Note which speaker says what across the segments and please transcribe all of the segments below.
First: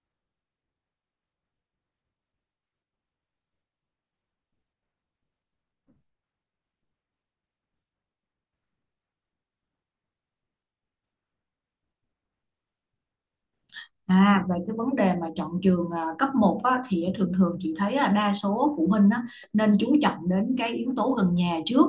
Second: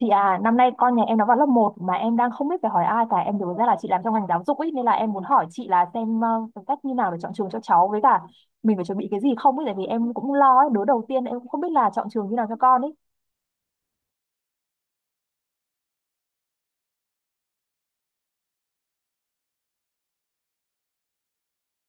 Speaker 1: Chị à, năm nay con nhà em nó vào lớp 1 mà em đang không biết phải hỏi ai cả. Em nhớ ra là chị làm trong ngành giáo dục ấy nên là em muốn hỏi chị là xem cái cách như nào để chọn trường cho cháu với cả mình phải chuẩn bị cái gì không ấy tại vì em cũng lo ấy, đứa đầu tiên em cũng không biết là chọn trường như nào cho con ấy.
Speaker 2: À, về cái vấn đề mà chọn trường à, cấp một á, thì thường thường chị thấy là đa số phụ huynh á, nên chú trọng đến cái yếu tố gần nhà trước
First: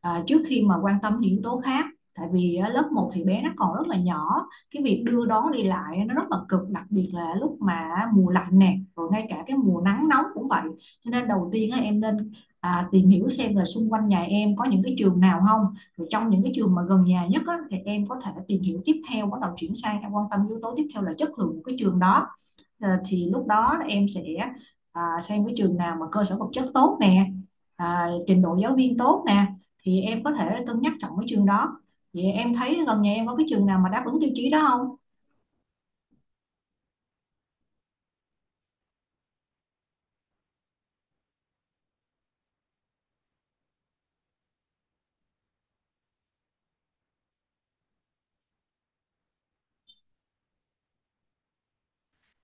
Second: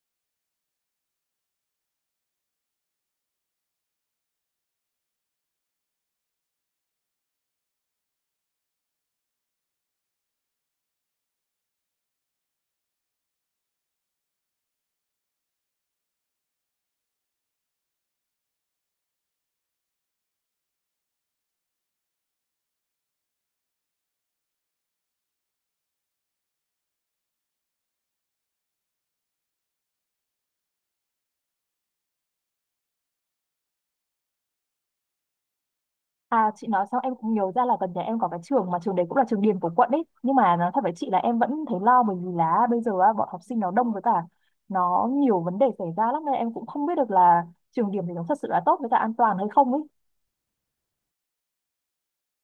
Speaker 2: trước khi mà quan tâm những yếu tố khác. Tại vì á, lớp một thì bé nó còn rất là nhỏ, cái việc đưa đón đi lại nó rất là cực, đặc biệt là lúc mà mùa lạnh nè, rồi ngay cả cái mùa nắng nóng cũng vậy. Cho nên đầu tiên á, em nên tìm hiểu xem là xung quanh nhà em có những cái trường nào không, rồi trong những cái trường mà gần nhà nhất á, thì em có thể tìm hiểu tiếp theo, bắt đầu chuyển sang em quan tâm yếu tố tiếp theo là chất lượng của cái trường đó. Ờ, thì lúc đó em sẽ à, xem cái trường nào mà cơ sở vật chất tốt nè, à, trình độ giáo viên tốt nè, thì em có thể cân nhắc chọn cái trường đó. Vậy em thấy gần nhà em có cái trường nào mà đáp ứng tiêu chí đó không?
Speaker 1: À chị nói xong em cũng nhớ ra là gần nhà em có cái trường mà trường đấy cũng là trường điểm của quận ấy. Nhưng mà nói thật với chị là em vẫn thấy lo bởi vì là bây giờ á, bọn học sinh nó đông với cả nó nhiều vấn đề xảy ra lắm nên em cũng không biết được là trường điểm thì nó thật sự là tốt với cả an toàn hay không ấy.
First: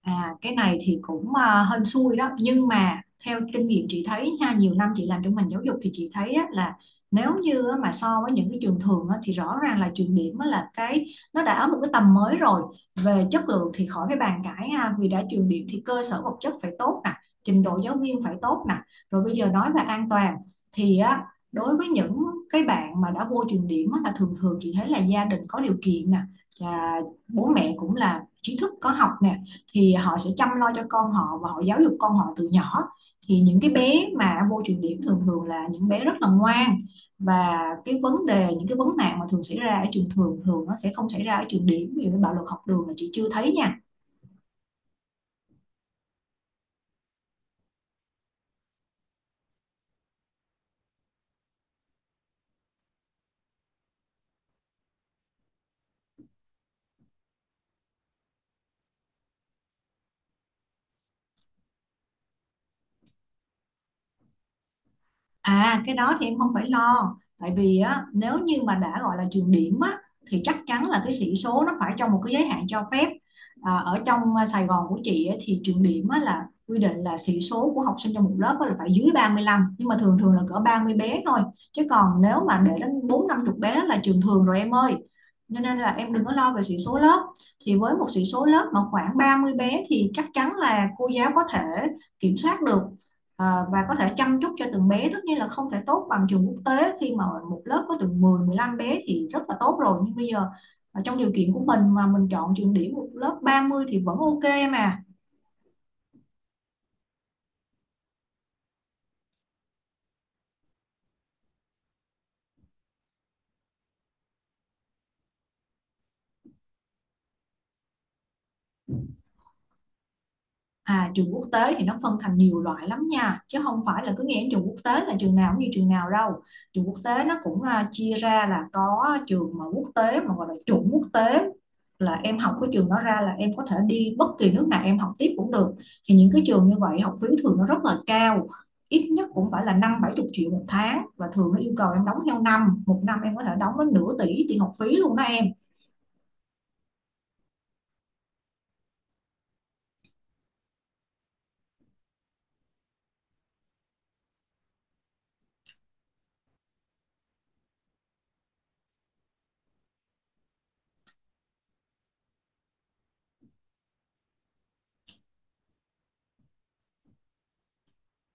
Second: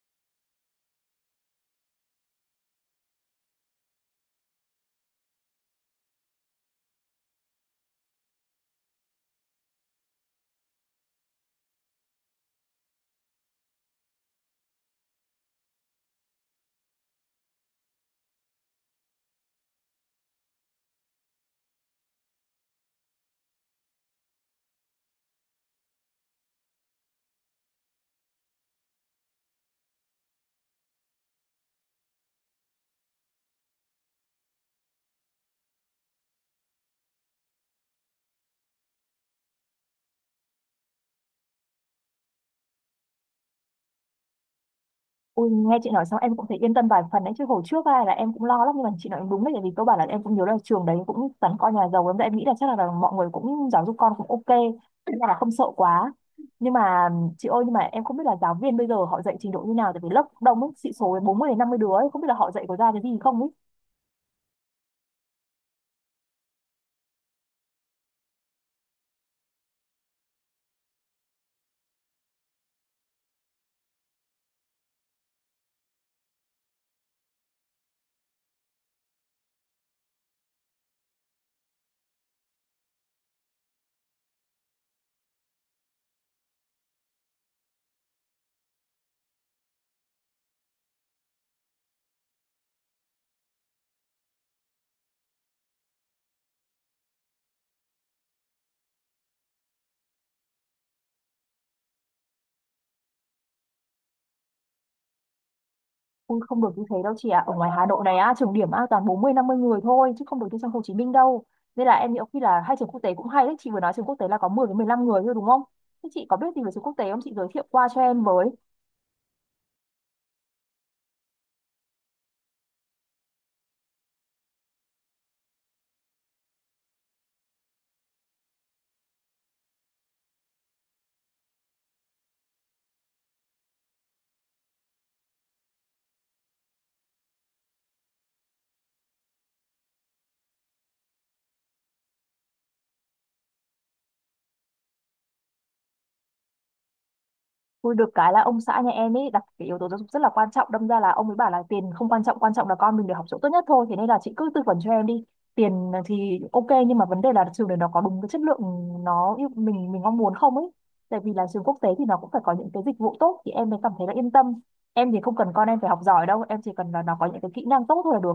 Speaker 2: À, cái này thì cũng à, hên xui đó, nhưng mà theo kinh nghiệm chị thấy nha, nhiều năm chị làm trong ngành giáo dục thì chị thấy á, là nếu như á, mà so với những cái trường thường á, thì rõ ràng là trường điểm á, là cái nó đã ở một cái tầm mới rồi. Về chất lượng thì khỏi phải bàn cãi ha, vì đã trường điểm thì cơ sở vật chất phải tốt nè, trình độ giáo viên phải tốt nè. Rồi bây giờ nói về an toàn thì á, đối với những cái bạn mà đã vô trường điểm á, là thường thường chị thấy là gia đình có điều kiện nè, và bố mẹ cũng là trí thức có học nè, thì họ sẽ chăm lo cho con họ và họ giáo dục con họ từ nhỏ, thì những cái bé mà vô trường điểm thường thường là những bé rất là ngoan. Và cái vấn đề những cái vấn nạn mà thường xảy ra ở trường thường thường nó sẽ không xảy ra ở trường điểm, vì bạo lực học đường là chị chưa thấy nha.
Speaker 1: Ui, nghe chị nói xong em cũng thấy yên tâm vài phần đấy chứ hồi trước ai là em cũng lo lắm nhưng mà chị nói đúng đấy tại vì cơ bản là em cũng nhớ là trường đấy cũng toàn con nhà giàu lắm, em nghĩ là chắc là mọi người cũng giáo dục con cũng ok, nên là không sợ quá. Nhưng mà chị ơi, nhưng mà em không biết là giáo viên bây giờ họ dạy trình độ như nào, tại vì lớp đông ấy, sĩ số 40 đến 50 đứa ấy, không biết là họ dạy có ra cái gì không.
Speaker 2: À, cái đó thì em không phải lo, tại vì á, nếu như mà đã gọi là trường điểm á, thì chắc chắn là cái sĩ số nó phải trong một cái giới hạn cho phép. À, ở trong à, Sài Gòn của chị á, thì trường điểm á, là quy định là sĩ số của học sinh trong một lớp á, là phải dưới 35, nhưng mà thường thường là cỡ 30 bé thôi, chứ còn nếu mà để đến bốn năm chục bé là trường thường rồi em ơi. Cho nên là em đừng có lo về sĩ số lớp, thì với một sĩ số lớp mà khoảng 30 bé thì chắc chắn là cô giáo có thể kiểm soát được. Ờ, và có thể chăm chút cho từng bé, tất nhiên là không thể tốt bằng trường quốc tế khi mà một lớp có từ 10 15 bé thì rất là tốt rồi, nhưng bây giờ trong điều kiện của mình mà mình chọn trường điểm một lớp 30 thì vẫn ok mà.
Speaker 1: Ui không được như thế đâu chị ạ. Ở ngoài Hà Nội này á, trường điểm á toàn 40 50 người thôi chứ không được như trong Hồ Chí Minh đâu. Nên là em nghĩ khi là hai trường quốc tế cũng hay đấy, chị vừa nói trường quốc tế là có 10 đến 15 người thôi đúng không? Thế chị có biết gì về trường quốc tế không? Chị giới thiệu qua cho em với.
Speaker 2: À, trường quốc tế thì nó phân thành nhiều loại lắm nha, chứ không phải là cứ nghĩ đến trường quốc tế là trường nào cũng như trường nào đâu. Trường quốc tế nó cũng à, chia ra là có trường mà quốc tế mà gọi là chuẩn quốc tế, là em học cái trường đó ra là em có thể đi bất kỳ nước nào em học tiếp cũng được. Thì những cái trường như vậy học phí thường nó rất là cao, ít nhất cũng phải là năm bảy chục triệu một tháng, và thường nó yêu cầu em đóng theo năm, một năm em có thể đóng đến nửa tỷ tiền học phí luôn đó em.
Speaker 1: Ui, được cái là ông xã nhà em ấy đặt cái yếu tố giáo dục rất là quan trọng, đâm ra là ông ấy bảo là tiền không quan trọng, quan trọng là con mình được học chỗ tốt nhất thôi, thế nên là chị cứ tư vấn cho em đi. Tiền thì ok nhưng mà vấn đề là trường đấy nó có đúng cái chất lượng nó yêu mình mong muốn không ấy, tại vì là trường quốc tế thì nó cũng phải có những cái dịch vụ tốt thì em mới cảm thấy là yên tâm. Em thì không cần con em phải học giỏi đâu, em chỉ cần là nó có những cái kỹ năng tốt thôi là được.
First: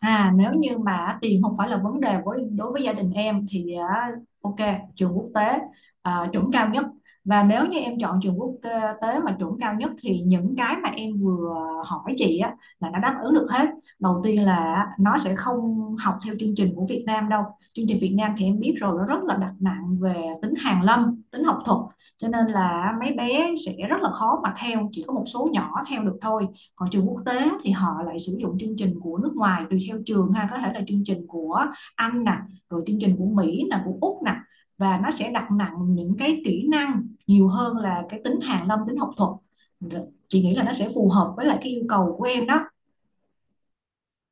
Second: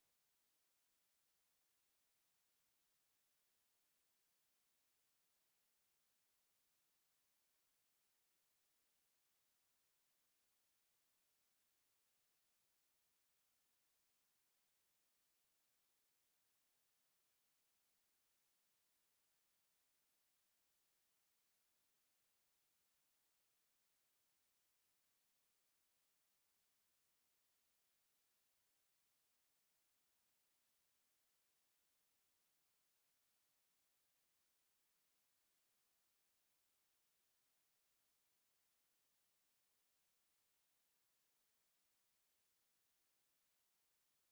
Speaker 2: À, nếu như mà tiền không phải là vấn đề với đối với gia đình em thì à, ok, trường quốc tế à, chuẩn cao nhất, và nếu như em chọn trường quốc tế mà chuẩn cao nhất thì những cái mà em vừa hỏi chị á, là nó đáp ứng được hết. Đầu tiên là nó sẽ không học theo chương trình của Việt Nam đâu, chương trình Việt Nam thì em biết rồi, nó rất là đặt nặng về tính hàn lâm, tính học thuật, cho nên là mấy bé sẽ rất là khó mà theo, chỉ có một số nhỏ theo được thôi. Còn trường quốc tế thì họ lại sử dụng chương trình của nước ngoài, tùy theo trường ha, có thể là chương trình của Anh nè, rồi chương trình của Mỹ nè, của Úc nè, và nó sẽ đặt nặng những cái kỹ năng nhiều hơn là cái tính hàn lâm, tính học thuật. Chị nghĩ là nó sẽ phù hợp với lại cái yêu cầu của em đó.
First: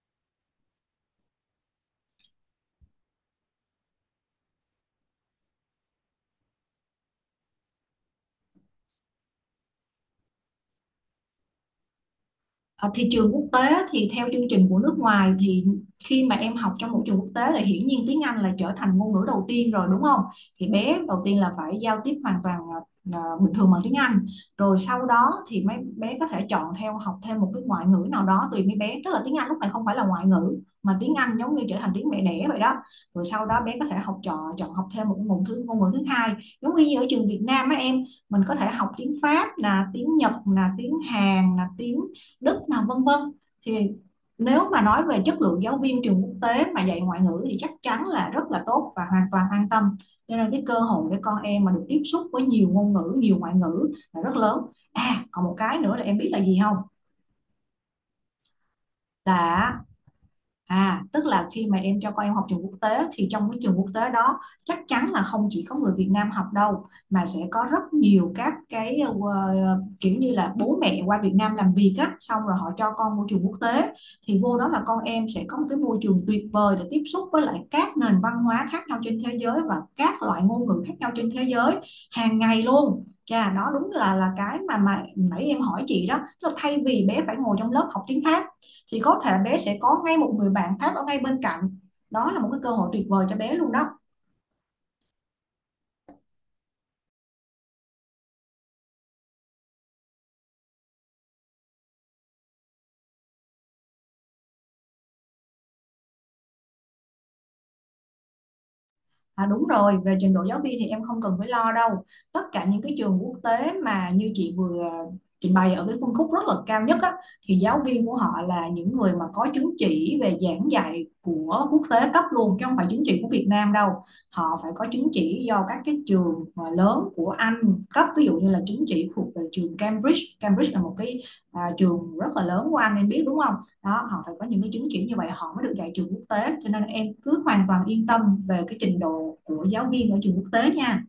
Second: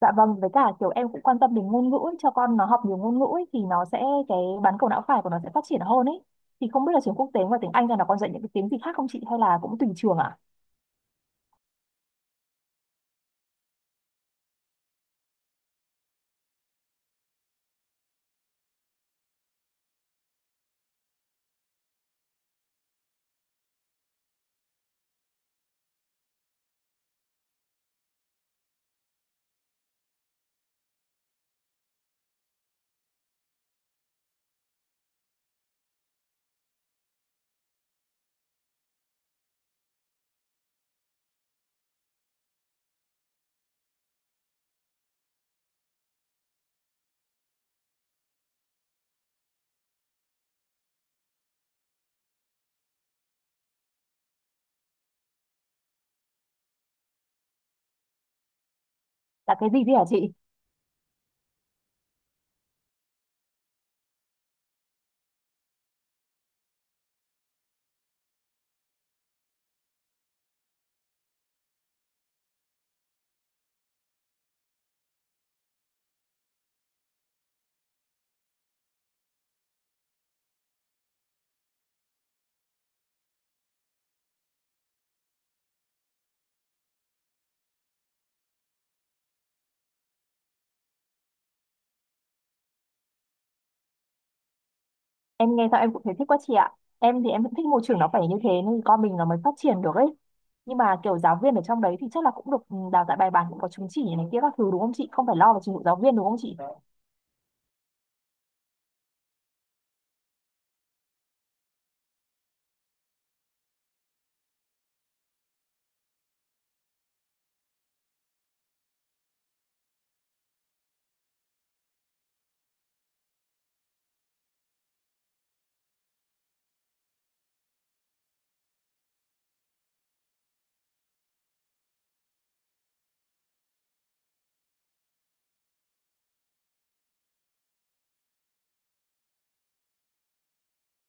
Speaker 1: Dạ vâng, với cả kiểu em cũng quan tâm đến ngôn ngữ ấy, cho con nó học nhiều ngôn ngữ ấy, thì nó sẽ cái bán cầu não phải của nó sẽ phát triển hơn ấy. Thì không biết là trường quốc tế ngoài tiếng Anh ra nó còn dạy những cái tiếng gì khác không chị, hay là cũng tùy trường ạ?
Speaker 2: Ở thị trường quốc tế thì theo chương trình của nước ngoài, thì khi mà em học trong môi trường quốc tế thì hiển nhiên tiếng Anh là trở thành ngôn ngữ đầu tiên rồi đúng không? Thì bé đầu tiên là phải giao tiếp hoàn toàn bình thường bằng tiếng Anh. Rồi sau đó thì mấy bé có thể chọn theo học thêm một cái ngoại ngữ nào đó tùy mấy bé. Tức là tiếng Anh lúc này không phải là ngoại ngữ, mà tiếng Anh giống như trở thành tiếng mẹ đẻ vậy đó. Rồi sau đó bé có thể học chọn chọn học thêm một ngôn ngữ thứ hai. Giống như ở trường Việt Nam á em, mình có thể học tiếng Pháp, là tiếng Nhật, là tiếng Hàn, là tiếng Đức nào vân vân, thì nếu mà nói về chất lượng giáo viên trường quốc tế mà dạy ngoại ngữ thì chắc chắn là rất là tốt và hoàn toàn an tâm. Cho nên cái cơ hội để con em mà được tiếp xúc với nhiều ngôn ngữ, nhiều ngoại ngữ là rất lớn. À, còn một cái nữa là em biết là gì không,
Speaker 1: Là cái
Speaker 2: là
Speaker 1: gì thế hả chị?
Speaker 2: À, tức là khi mà em cho con em học trường quốc tế thì trong cái trường quốc tế đó chắc chắn là không chỉ có người Việt Nam học đâu, mà sẽ có rất nhiều các cái kiểu như là bố mẹ qua Việt Nam làm việc á, xong rồi họ cho con môi trường quốc tế, thì vô đó là con em sẽ có một cái môi trường tuyệt vời để tiếp xúc với lại các nền văn hóa khác nhau trên thế giới, và các loại ngôn ngữ khác nhau trên thế giới hàng ngày luôn. Chà, đó đúng là cái mà nãy em hỏi chị đó, tức là thay vì bé phải ngồi trong lớp học tiếng Pháp thì có thể bé sẽ có ngay một người bạn Pháp ở ngay bên cạnh, đó là một cái cơ hội tuyệt vời cho bé luôn đó.
Speaker 1: Em nghe sao em cũng thấy thích quá chị ạ. Em thì em cũng thích môi trường nó phải như thế nên con mình nó mới phát triển được ấy. Nhưng mà kiểu giáo viên ở trong đấy thì chắc là cũng được đào tạo bài bản, cũng có chứng chỉ này kia các thứ đúng không chị? Không phải lo về trình độ giáo viên đúng không chị?
Speaker 2: À đúng rồi, về trình độ giáo viên thì em không cần phải lo đâu, tất cả những cái trường quốc tế mà như chị vừa trình bày ở cái phân khúc rất là cao nhất á, thì giáo viên của họ là những người mà có chứng chỉ về giảng dạy của quốc tế cấp luôn, chứ không phải chứng chỉ của Việt Nam đâu. Họ phải có chứng chỉ do các cái trường mà lớn của Anh cấp, ví dụ như là chứng chỉ thuộc về trường Cambridge, Cambridge là một cái à, trường rất là lớn của Anh em biết đúng không, đó họ phải có những cái chứng chỉ như vậy họ mới được dạy trường quốc tế, cho nên em cứ hoàn toàn yên tâm về cái trình độ của giáo viên ở trường quốc tế nha.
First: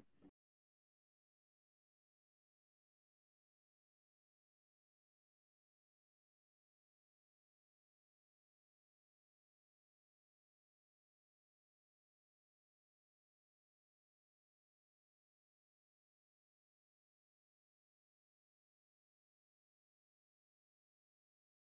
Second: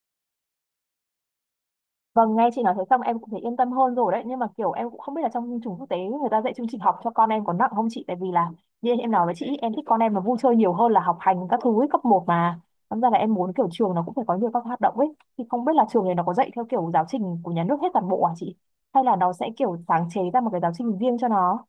Speaker 1: Vâng, nghe chị nói thế xong em cũng thấy yên tâm hơn rồi đấy. Nhưng mà kiểu em cũng không biết là trong chương trình quốc tế người ta dạy chương trình học cho con em có nặng không chị? Tại vì là như em nói với chị, em thích con em nó vui chơi nhiều hơn là học hành các thứ ấy, cấp 1 mà. Thành ra là em muốn kiểu trường nó cũng phải có nhiều các hoạt động ấy. Thì không biết là trường này nó có dạy theo kiểu giáo trình của nhà nước hết toàn bộ à chị? Hay là nó sẽ kiểu sáng chế ra một cái giáo trình riêng cho nó?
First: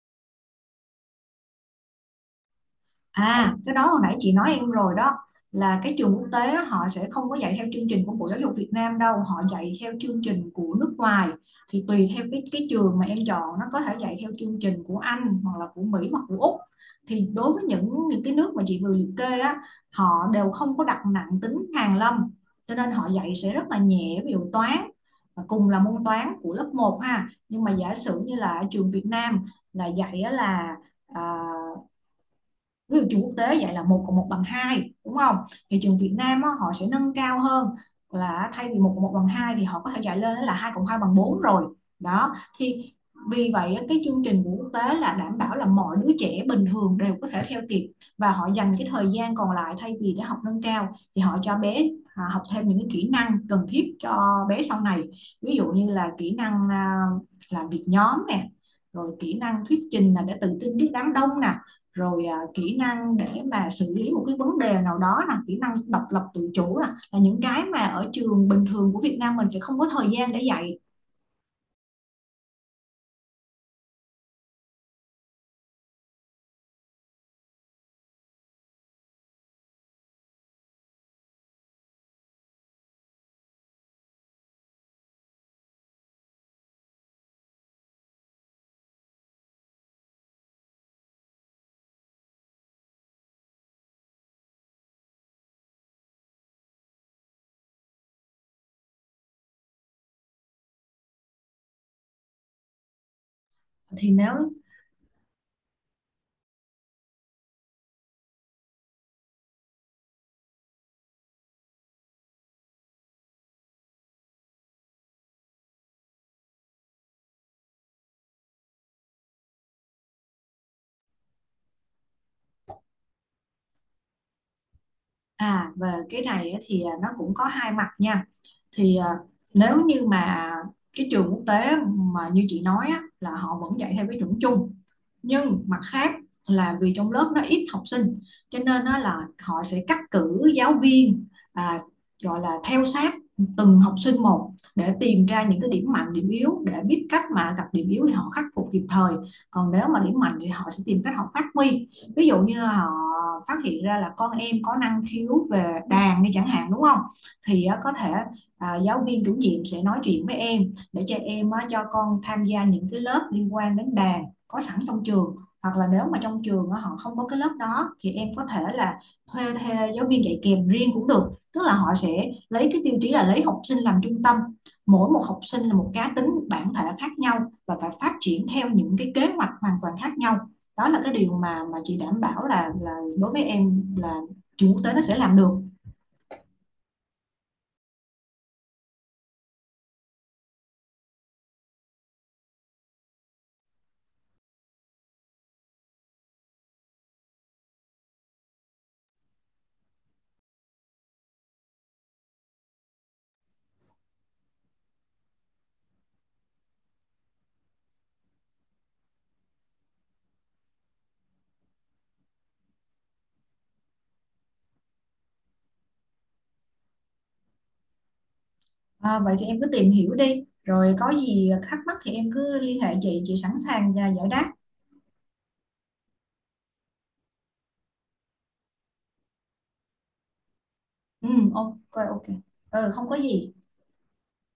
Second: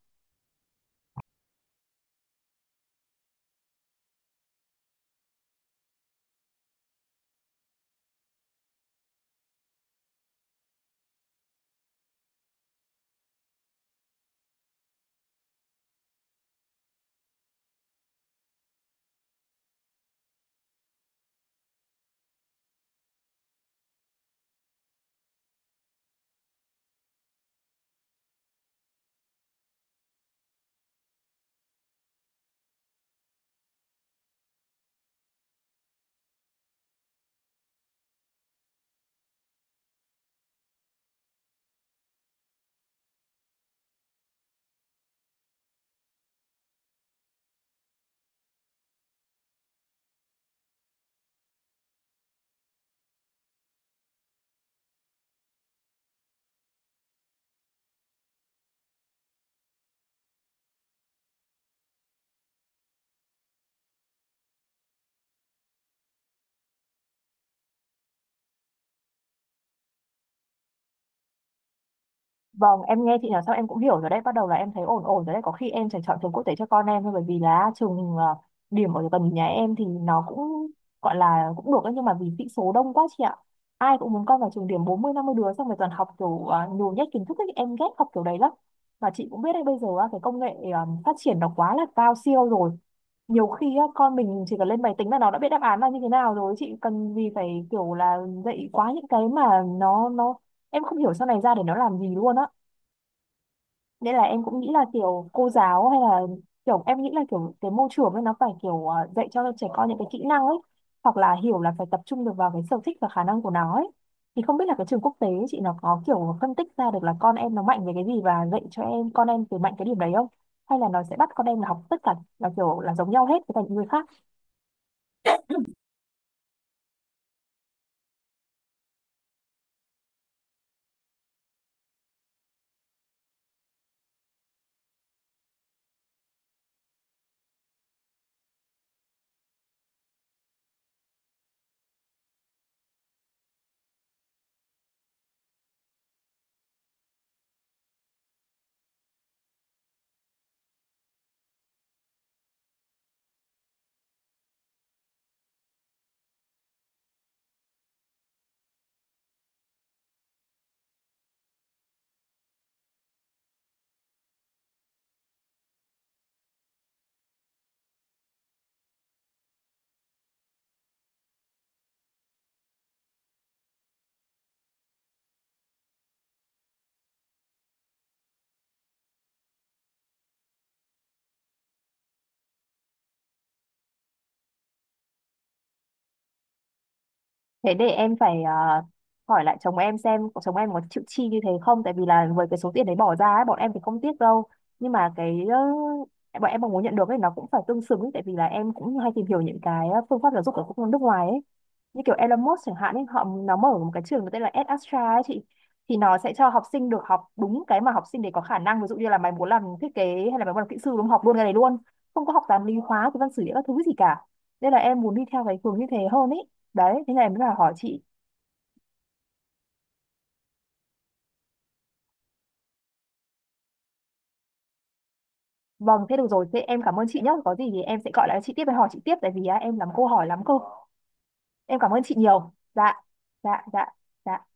Speaker 2: À, cái đó hồi nãy chị nói em rồi đó, là cái trường quốc tế á, họ sẽ không có dạy theo chương trình của Bộ Giáo dục Việt Nam đâu, họ dạy theo chương trình của nước ngoài. Thì tùy theo cái trường mà em chọn, nó có thể dạy theo chương trình của Anh hoặc là của Mỹ hoặc của Úc. Thì đối với những cái nước mà chị vừa liệt kê á, họ đều không có đặt nặng tính hàn lâm, cho nên họ dạy sẽ rất là nhẹ, ví dụ toán và cùng là môn toán của lớp một ha. Nhưng mà giả sử như là ở trường Việt Nam là dạy á là à, ví dụ trường quốc tế dạy là một cộng một bằng hai đúng không, thì trường Việt Nam á, họ sẽ nâng cao hơn, là thay vì một cộng một bằng hai thì họ có thể dạy lên là hai cộng hai bằng bốn rồi đó. Thì vì vậy cái chương trình của quốc tế là đảm bảo là mọi đứa trẻ bình thường đều có thể theo kịp, và họ dành cái thời gian còn lại thay vì để học nâng cao thì họ cho bé học thêm những cái kỹ năng cần thiết cho bé sau này, ví dụ như là kỹ năng à, làm việc nhóm nè, rồi kỹ năng thuyết trình là để tự tin trước đám đông nè, rồi à, kỹ năng để mà xử lý một cái vấn đề nào đó, là kỹ năng độc lập tự chủ, là những cái mà ở trường bình thường của Việt Nam mình sẽ không có thời gian để dạy.
Speaker 1: Vâng, em nghe chị nói xong em cũng hiểu rồi đấy, bắt đầu là em thấy ổn ổn rồi đấy, có khi em sẽ chọn trường quốc tế cho con em thôi, bởi vì là trường điểm ở gần nhà em thì nó cũng gọi là cũng được ấy, nhưng mà vì sĩ số đông quá chị ạ. Ai cũng muốn con vào trường điểm, 40 50 đứa xong rồi toàn học kiểu nhồi nhét kiến thức ấy, em ghét học kiểu đấy lắm. Mà chị cũng biết đấy bây giờ á, cái công nghệ phát triển nó quá là cao siêu rồi. Nhiều khi á, con mình chỉ cần lên máy tính là nó đã biết đáp án là như thế nào rồi, chị cần gì phải kiểu là dạy quá những cái mà nó em không hiểu sau này ra để nó làm gì luôn á,
Speaker 2: Thì
Speaker 1: nên là
Speaker 2: nếu
Speaker 1: em cũng nghĩ là kiểu cô giáo hay là kiểu em nghĩ là kiểu cái môi trường ấy nó phải kiểu dạy cho trẻ con những cái kỹ năng ấy, hoặc là hiểu là phải tập trung được vào cái sở thích và khả năng của nó ấy. Thì không biết là cái trường quốc tế chị nó có kiểu phân tích ra được là con em nó mạnh về cái gì và dạy cho em con em từ mạnh cái điểm đấy không, hay là nó sẽ bắt con em là học tất cả là kiểu là giống nhau hết với cả những người khác.
Speaker 2: À, về cái này thì à, nó cũng có hai mặt nha. Thì à, nếu như mà cái trường quốc tế mà như chị nói á, là họ vẫn dạy theo cái chuẩn chung, nhưng mặt khác là vì trong lớp nó ít học sinh, cho nên á, là họ sẽ cắt cử giáo viên à, gọi là theo sát từng học sinh một, để tìm ra những cái điểm mạnh điểm yếu, để biết cách mà gặp điểm yếu thì họ khắc phục kịp thời, còn nếu mà điểm mạnh thì họ sẽ tìm cách họ phát huy. Ví dụ như họ phát hiện ra là con em có năng khiếu về đàn đi chẳng hạn, đúng không, thì á, có thể à, giáo viên chủ nhiệm sẽ nói chuyện với em để cho em á, cho con tham gia những cái lớp liên quan đến đàn có sẵn trong trường, hoặc là nếu mà trong trường á, họ không có cái lớp đó thì em có thể là thuê giáo viên dạy kèm riêng cũng được. Tức là họ sẽ lấy cái tiêu chí là lấy học sinh làm trung tâm, mỗi một học sinh là một cá tính bản thể khác nhau, và phải phát triển theo những cái kế hoạch hoàn toàn khác nhau. Đó là cái điều mà chị đảm bảo là đối với em là trường quốc tế nó sẽ làm được.
Speaker 1: Thế để em phải hỏi lại chồng em xem chồng em có chịu chi như thế không, tại vì là với cái số tiền đấy bỏ ra ấy, bọn em thì không tiếc đâu, nhưng mà cái bọn em mong muốn nhận được ấy nó cũng phải tương xứng ấy, tại vì là em cũng hay tìm hiểu những cái phương pháp giáo dục ở các nước ngoài ấy, như kiểu Elon Musk chẳng hạn ấy, họ nó mở một cái trường có tên là EdAstra ấy chị, thì nó sẽ cho học sinh được học đúng cái mà học sinh để có khả năng, ví dụ như là mày muốn làm thiết kế hay là mày muốn làm kỹ sư đúng không? Học luôn cái này luôn, không có học toán lý hóa cái văn sử địa các thứ gì cả, nên là em muốn đi theo cái hướng như thế hơn ấy. Đấy thế này em mới là hỏi chị.
Speaker 2: À, vậy thì em cứ tìm hiểu đi, rồi có gì thắc mắc thì em cứ liên hệ chị sẵn sàng và giải đáp.
Speaker 1: Vâng thế được rồi, thế em cảm ơn chị nhé, có gì thì em sẽ gọi lại chị tiếp và hỏi chị tiếp tại vì á, em làm câu hỏi lắm cơ.
Speaker 2: Ừ, ok,
Speaker 1: Em cảm ơn chị
Speaker 2: ok.
Speaker 1: nhiều.
Speaker 2: Ừ,
Speaker 1: Dạ,
Speaker 2: không có gì.
Speaker 1: dạ, dạ, dạ.